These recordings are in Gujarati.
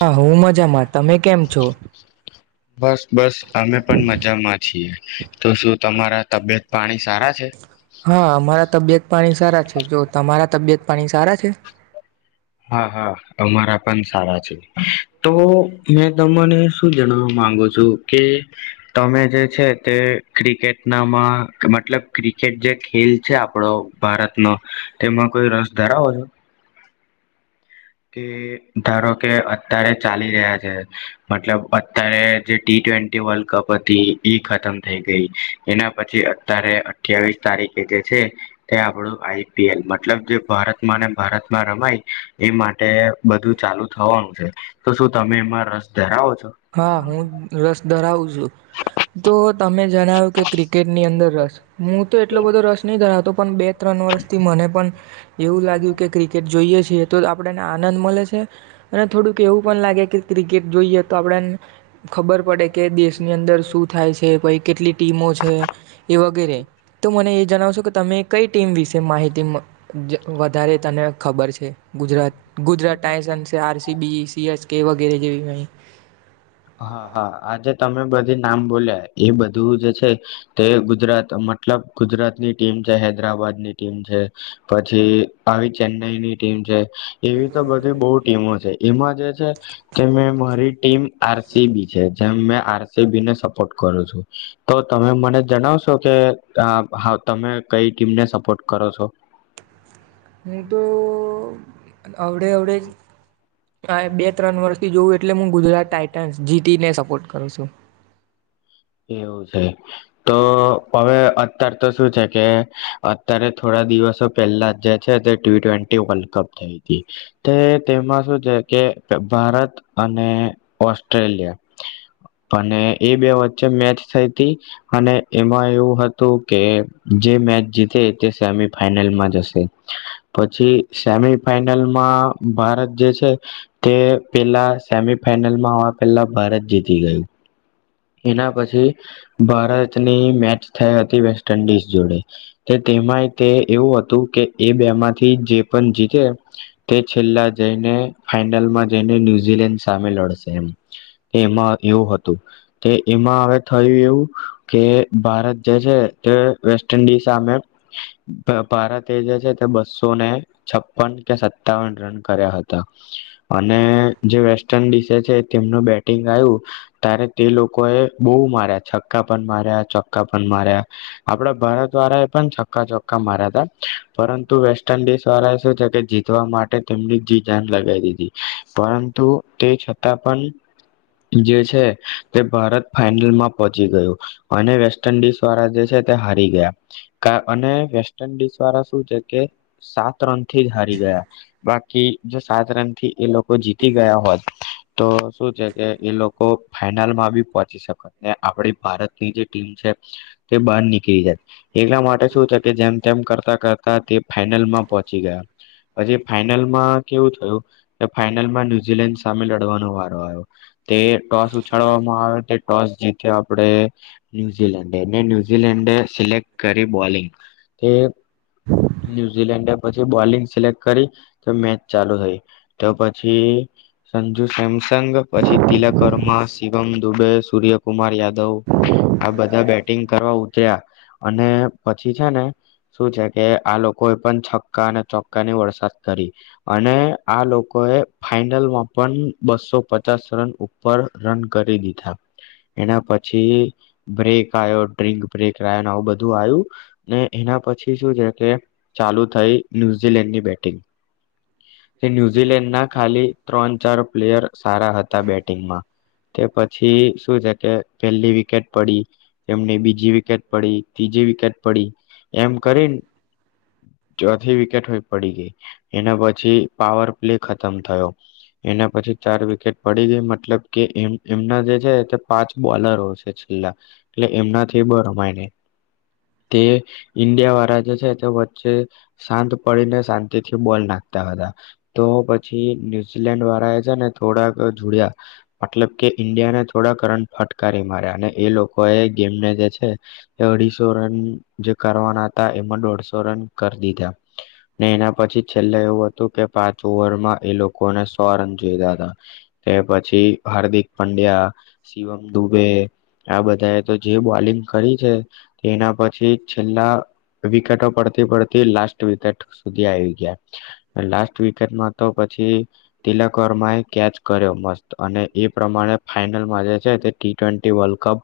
હા હું મજામાં તમે કેમ છો બસ બસ અમે પણ મજામાં છીએ તો શું તમારા તબિયત પાણી સારા છે હા મારા તબિયત પાણી સારા છે જો તમારા તબિયત પાણી સારા છે. હા હા અમારા પણ સારા છે. તો મે તો મને શું જણવા માંગુ છું કે તમે જે છે તે ક્રિકેટ નામાં મતલબ ક્રિકેટ જે ખેલ છે આપડો ભારતનો તેમાં કોઈ રસ ધરાવો છો. કે ધારો કે અત્યારે ચાલી રહ્યા છે મતલબ અત્યારે જે ટી ટ્વેન્ટી વર્લ્ડ કપ હતી એ ખતમ થઈ ગઈ એના પછી અત્યારે અઠ્યાવીસ તારીખે જે છે તે આપણું આઈ પી એલ મતલબ જે ભારતમાં ને ભારતમાં રમાય એ માટે તે બધું ચાલુ થવાનું છે તો શું તમે એમાં રસ ધરાવો છો. હા હું રસ ધરાવું છું. તો તમે જણાવ્યું કે ક્રિકેટ ની અંદર રસ હું તો એટલો બધો રસ નહી ધરાવતો પણ બે ત્રણ વર્ષથી મને પણ એવું લાગ્યું કે ક્રિકેટ જોઈએ છે. જો તો આપણને આનંદ મલે છે અને થોડુંક એવું પણ લાગે કે ક્રિકેટ જોઈએ આપ ખબર પડે કે દેશની અંદર શું થાય છે કોઈ કેટલી ટીમો છે, એ વગેરે તો મને એ જણાવશો કે તમે કઈ ટીમ વિશે માહિતી જ વધારે તને ખબર છે, Gujarat, Gujarat Titans, RCB, CS કે વગેરે જેવી હોઈ હા હા આજે તમે બધી નામ બોલ્યા એ બધું જે છે તે ગુજરાત મતલબ ગુજરાત ની ટીમ છે હૈદરાબાદની ટીમ છે પછી આવી ચેન્નાઈ ની ટીમ છે એવી તો બધી બો ટીમો છે એમાં જે છે કે મે મારી ટીમ આર સી બી છે તેમ મેં આર સી બીને સપોર્ટ કરું છું તો તમે મને જણાવશો કે તમે કઈ ટીમને સપોર્ટ કરો છો હું તો અવડે અવડે આ બે ત્રણ વર્ષથી જોવું એટલે હું ગુજરાત ટાાઈટન્સ જી ટી ને સપોર્ટ કરું છું એવું છે તો હવે અત્યારે તો શું છે કે અત્યારે થોડા દિવસો પહેલા જે છે તે ટી ટ્વેન્ટી વર્લ્ડ કપ થઈ હતી તે તેમાં શું છે કે ભારત અને ઓસ્ટ્રેલિયા અને એ બે વચ ચે મેચ થઈ હતી અને એમાં એવું હતું કે જે મેચ જીતે તે સેમી ફાઈનલમાં જશે પછી સેમી ફાઈનલમાં ભારત જે છે તે પેલા સેમી ફાઈનલમાં આવા પેલા ભારત જીતી ગયું એના પછી ભારતની મેચ થઈ હતી વેસ્ટ ઇન્ડિઝ જોડે તે તેમાંય તે એવું હતું કે એ બે માંથી જે પણ જીતે તે છેલ્લા જઈને ફાઈનલમાં જઈને ન્યુઝીલેન્ડ સામે લડશે એમાં એવું હતું. તે એમાં હવે થયું એવું કે ભારત જે છે તે વેસ્ટ ઇન્ડિઝ સામે ભારતે જે છે તે બસોને છપ્પન કે સત્તાવન રન કર્યા હતા અને જે વેસ્ટ ઇન્ડિઝ છે તેમનું બેટિંગ આવ્યું તારે તે લોકો એ બહુ માર્યા છક્કા પણ માર્યા ચોક્કા પણ માર્યા આપડા ભારત વાળા એ પણ છક્કા ચોખકા માર્યા ત પરંતુ વેસ્ટ ઇન્ડિઝ વાળા સુ છે જીતવા માટે તેમની જી જાન લગાવી દીધી. પરંતુ તે છતાં પણ જે છે. તે ભારત ફાાઈનલમાં પહોંચી ગયું અને વેસ્ટ ઇન્ડિઝ વાળા જે છે તે હારી ગયા અને વેસ્ટ ઇન્ડિઝ વાળા શું છે કે સાત રન થી જ હારી ગયા બાકી જે સાત રન થી એ લો જીતી ગયા હોત તો શું છે કે એ લોકો ફાઈ માં બી પહોચી શકો ને આપ ભારતની જે ટીમ છે તે બહાર નીકળી જાય એટલા માટે શું થ કે જેમ તેમ કરતા કરતા તે ફાઈનલમાં પહોંચી ગયા પછી ફાઈનલ માં કેવું થયું. ફાઈનલમાં ન્યુઝીલેન્ડ સામે લડવાનો વારો આવ્યો તે ટોસ ચડવામાં આવે તે ટોસ જીત્યો આપણે ન્યુઝીલેન્ડ ન્યુઝીલેન્ડે સિલેક્ટ કરી બોલિંગ તે ન્યુઝીલેન્ડ પ બોલિંગ સિલેક્ટ કરી તો મે ચાલુ થઈ તો પછી સંજુ સેમસંગ પછી તિલવર્મા. શિવમ દુબે, સૂર્યકુમાર યાદવ, આ બધા બેટિંગ કરવા ઉતર્યા, અને પછી છે ને શું છે કે આ લોકો એ પણ છ ચકા અને ચોક્કા ની વરસાદ કરી અને આ લોકો એ ફાઈનલમાં પણ બસો પચાસ રન ઉપર રન... કરી દીધા એના પછી બ્રેક આયો ડ્રીંક બ્રેક રહ્યો આવું બધું આયું ને એના પછી શું છે કે ચાલુ... થઈ ન્યુઝીલેન્ડની બેટિંગ, તે ન્યુઝીલેન્ડના ખાલી ત્રણ ચાર પ્લેયર સારા હતા બેટિંગમાં... તે પછી શું છે કે પેલી વિકેટ પડી, એમની બીજી વિકેટ પડી, ત્રીજી વિકેટ પડી એમ કરીન... ચોથી વિકેટ હોય પડી ગઈ. એના પછી પાવર પ્લે ખતમ થયો એના પછી ચાર વિકેટ પડી ગઈ મતલબ કે એમ... હમના જે છે તે પાંચ બોલરો છે છેલ્લા, એટલે એમનાથી બ રમાય ની, તે ઈન્ડિયા વાળા જે છે તે વચ્ચે શાંત પડીને શાંતિથી... બોલ નાખતા હતા, તો પછી ન્યુઝીલેન્ડ વાળા એ છે ને થોડાક જોડયા... કે ઈન્ડિયાને થોડાક રન ફટકારી માર્યા અને એ લોકો એ ગેમને જે છે તે અઢીસો રન જે કરવાના હતા એમાં દોઢસો રન કર દીધા ને એના પછી છેલ્લે... એવું હતું કે પાંચ ઓવરમાં એ લોકોને સો રન જોઈતા હતા, તે પછી હાર્દિક.... પંડ્યા, શિવમ દુબે, આ બધા એ તો જે બોલિંગ કરી છે, તે એના પછી છેલ્લા વિકેટો પડતી પડતી લાસ્ટ વિકેટ સુધી આવી ગયા. લાસ્ટ વિકેટમાં તો પછી તિલક વર્મા એ કેચ કર્યો મસ્ત અને એ... પ્રમાણે ફાઈનલમાં જે છે તે ટી ટવેન્ટી વલ્ડ કપ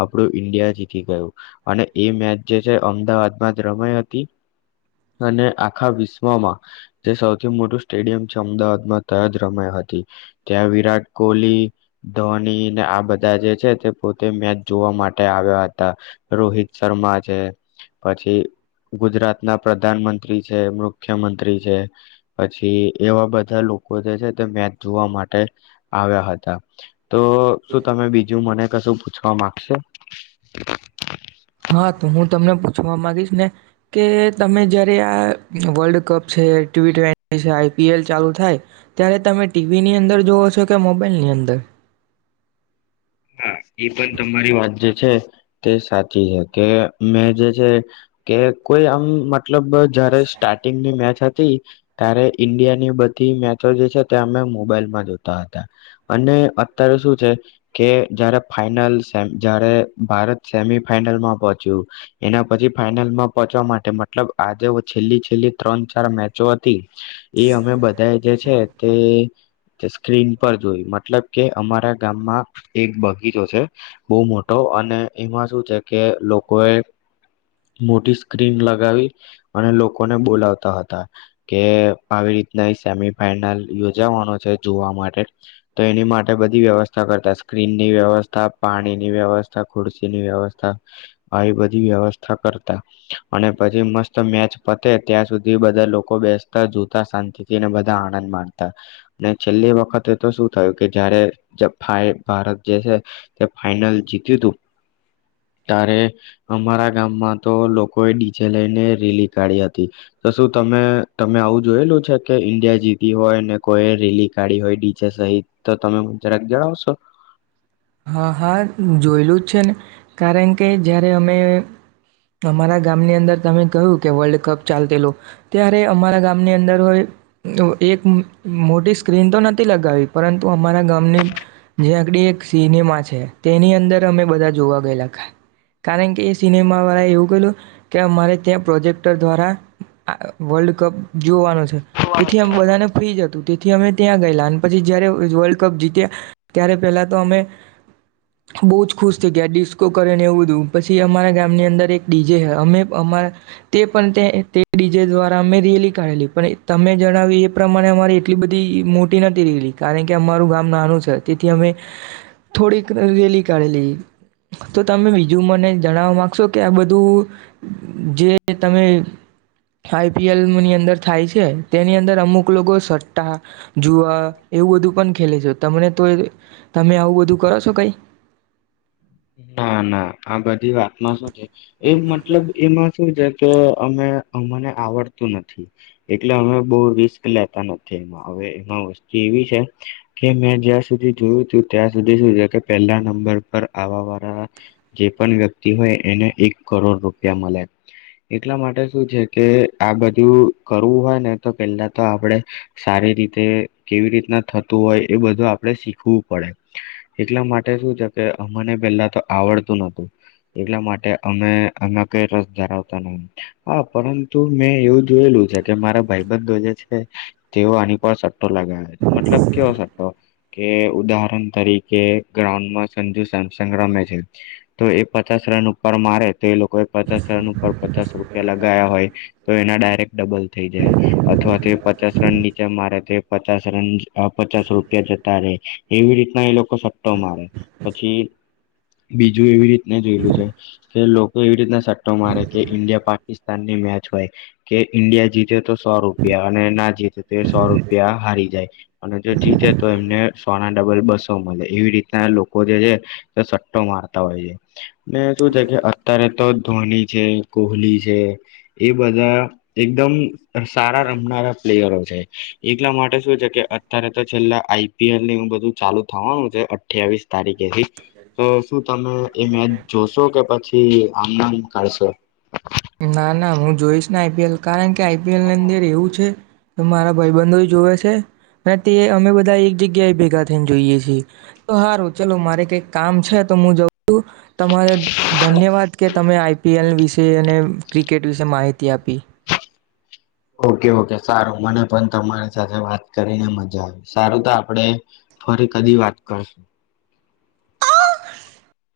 આપણું ઈન્ડિયા જીતી ગયું, અને એ મેચ જે છે અમદાવાદમાં જ રમાઈ હતી, અને આખા વિશ્વમાં... જે સૌથી મોટું સ્ટેડિયમ છે અમદાવાદમાં તા જ રમાય હતી, ત્યાં વિરાટ કોહલી... ધોની ને આ બધા જે છે તે પોતે મેચ જોવા માટે આવ્યા હતા, રોહિત શર્મા છે, પછી ગુજરાત ના પ્રધાનમંત્રી છે, મુખ્ય... છે પછી એવા બધા લોકો જે છે તે મેચ જોવા માટે આવ્યા હતા. તો શું તમે બીજું મને કશું પૂછવા... માંગશો. હા તો હું તમને પૂછવા માગીશ ને કે તમે જયારે આ વર્લ્ડ કપ છે ટી ટ્વેન્ટી છે આઈપીએલ ચાલુ થાય ત્યારે તમે ટીવીની અંદર જોવ છો કે મોબાઈલની અંદર. હા એ પણ તમારી વાત જે છે તે સાચી છે કે મેં જે છે કે કોઈ આમ... મતલબ જયારે સ્ટાર્ટિંગની મેચ હતી... તે ત્યારે ઈન્ડિયાની બધી મેચો જે છે તે અમે મોબાઈલમાં જોતા હતા અને અત્યારે શું છે... કે જયારે ફાઈનલ સેમ જારે ભારત સેમી ફાઈનલમાં પહોંચ્યું એના પછી ફાઈનલમાં પહોચવા માટે મતલબ આજે છેલ્લી છેલ્લી ત્રણ ચાર મેચો હતી... એ અમે બધાએ જે છે તે... જે સ્ક્રીન પર જોય, મતલબ કે અમારા ગામમાં... એક બગીચો છે બહુ મોટો અને એમાં શું છે કે લોકો એ મોટી સ્ક્રીન લગાવી અને લોકોને બોલાવતા હતા કે આવી રીતના એ સેમી ફાઈનલ યોજાવાનો છે, જોવા માટે તો એની માટે બધી વ્યવસ્થા કરતા... સ્ક્રીનની વ્યવસ્થા પાણીની વ્યવસ્થા ખુરશીની વ્યવસ્થા આવી બધી વ્યવસ્થા કરતા અને પછી મસ્ત મેચ... પતે ત્યાં સુધી બધા લોકો બેસતા જોતા શાંતિ થીને બધા આનંદ માણતા, ને છેલ્લી વખતે તો શું થયું કે જયારે જ ફાય ભારત જે છે તે ફાઈનલ જીત્યુંતુ તારે અમારા ગામમાં તો લોકોએ ડીજે લઈને રેલી... કાઢી હતી તો શું તમે તમે આવું જોયેલું છે કે ઈન્ડિયા જીતી હોય ને કોઈ રેલી કાઢી હોય ડી જે સહિત તો તમે જરાક જણાવશો હા હા જોયેલું જ છે ને કારણ કે જયારે અમે અમારા ગામની અંદર તમે કહ્યું કે વર્લ્ડ કપ ચાલુ થયલું ત્યારે અમારા ગામની અંદર હોય એક મોટી સ્ક્રીન તો નથી લગાવી પરંતુ અમારા ગામની જ્યાં આકડી એક સિનેમા છે તેની અંદર અમે બધા જોવા ગયેલા કારણ કે એ સિનેમાવાળાએ એવું કહેલું કે અમારે ત્યાં પ્રોજેક દ્વારા અ વર્લ્ડ કપ જોવાનુ છે તેથી અમે બધાને ફ્રી જ હેતું તેથી અમે ત્યાં ગયેલા અને પછી જયારે વર્લ્ડકપ જીત્યા ત્યારે પેલા તો અમે બો જ ખુશ થઈ ગયા ડિસ્કો કરે ને એવું બધું પછી અમારા ગામની અંદર એક ડીજે હ અમે અમારે અમે રેલી કાઢેલી પણ તમે જણાવ્યું એ પ્રમાણે અમારી એટલી બધી મોટી નતી રેલી કારણ કે અમારું ગામ નાનું છે. તેથી અમે થોડીક રેલી કાઢેલી તો તમે બીજું મને જણાવવા માંગશો કે આ બ બધું જે તમે આઈપીએલ ની અંદર થાય છે તેની અંદર અમુક લોકો સટ્ટા જુઆ એવું બધું પણ ખેલે છે તમને તો એ તમે આવું બધું કરો છો કંઇ? ઘી વાત માં સુ છે એ મતલબ એમાં શું છે કે અમે અમને આવડતું નથી. એટલે અમે બહુ રિસ્ક લેતા નથી. એમાં હવે એમાં વસ્તુ એવી છે કે મેં જ્યાં સુધી જોયું તું ત્યાં સુધી શું છે કે પહેલા નંબર પર આવા વાળા જે પણ વ્યક્તિ હોય એને એક કરોડ રૂપિયા મળે. એટલા માટે શું છે કે આ બધું કરવું હોય ને તો પહેલા તો આપણે સારી રીતે કેવી રીતના થતું હોય એ બધું આપણે શીખવું પડે. એટલા માટે શું છે કે અમને પેલા તો આવડતું નતું. એટલા માટે અમે આમાં કઈ રસ ધરાવતા ન હા પરંતુ મેં એવું જોયેલું છે કે મારા ભાઈબંધો જે છે તેઓ આની પર સટ્ટો લગાવે છે. મતલબ કેવો સટ્ટો કે ઉદાહરણ તરીકે ગ્રાઉન્ડમાં સંજુ સેમસંગ રમે છે. તો એ પચાસ રન ઉપ પર મારે તો એ લોકો એક પચાસ રન પચાસ રૂપિયા લગાયા હોય તો એના ડાયરેક્ટ ડબલ થઈ જાય અથવા તે પચાસ રન નીચે મારે તે પચાસ રન પચાસ રૂપિયા જતા રે એવી રી ના એ લોકો સટ્ટો મારે પછી બીજું એવી રીતના જોયેલું છે કે લોકો એવી રીતના સટ્ટો મારે કે ઈન્ડિયા પાકિસ્તાનની મેચ હોય કે ઈન્ડિયા જીતે તો સો રૂ પિયા અને ના જીતે તો એ સો રૂપિયા હારી જાય અને જો જીતે તો એમને સોના ડબલ બસો તો મલે એવી રીતના લોકો જે છે તે સટ્ટો મારતા હોય છે. ને શું છે કે અત્યારે તો ધોની છે કોહલી છે એ બધા એકદમ સારા રમ નારા પ્લેયરો છે એટલા માટે શું છે કે અત્યારે તો છેલ્લા આઈ પી એલ ની બધું ચાલુ થાવાનું છે. અઠ્યાવીસ તારીખેથી તો શું તમે એ મેચ જોશો કે પછી આમને આમ કાઢશો? ના ના હું જોઈશ ને આઈપીએલ કારણ કે આઈપીએલની અંદર એવું છે તો મારા ભાઈબંધો જોવે છે. અને તે અમે બધા એક જગ્યાએ ભેગા થઈને જોઈએ છીએ. તો હારુ ચલો મારે કંઈક કામ છે તો હું જઉ તમારે ધન્યવાદ કે તમે આઈ પી એલ વિશે અને ક્રી કેટ વિશે માહિતી આપી ઓકે ઓકે સારું મને પણ તમારી સાથે વાત કરીને મજા આવી સારું તો આપડે ફરી કદી વાત કરશું.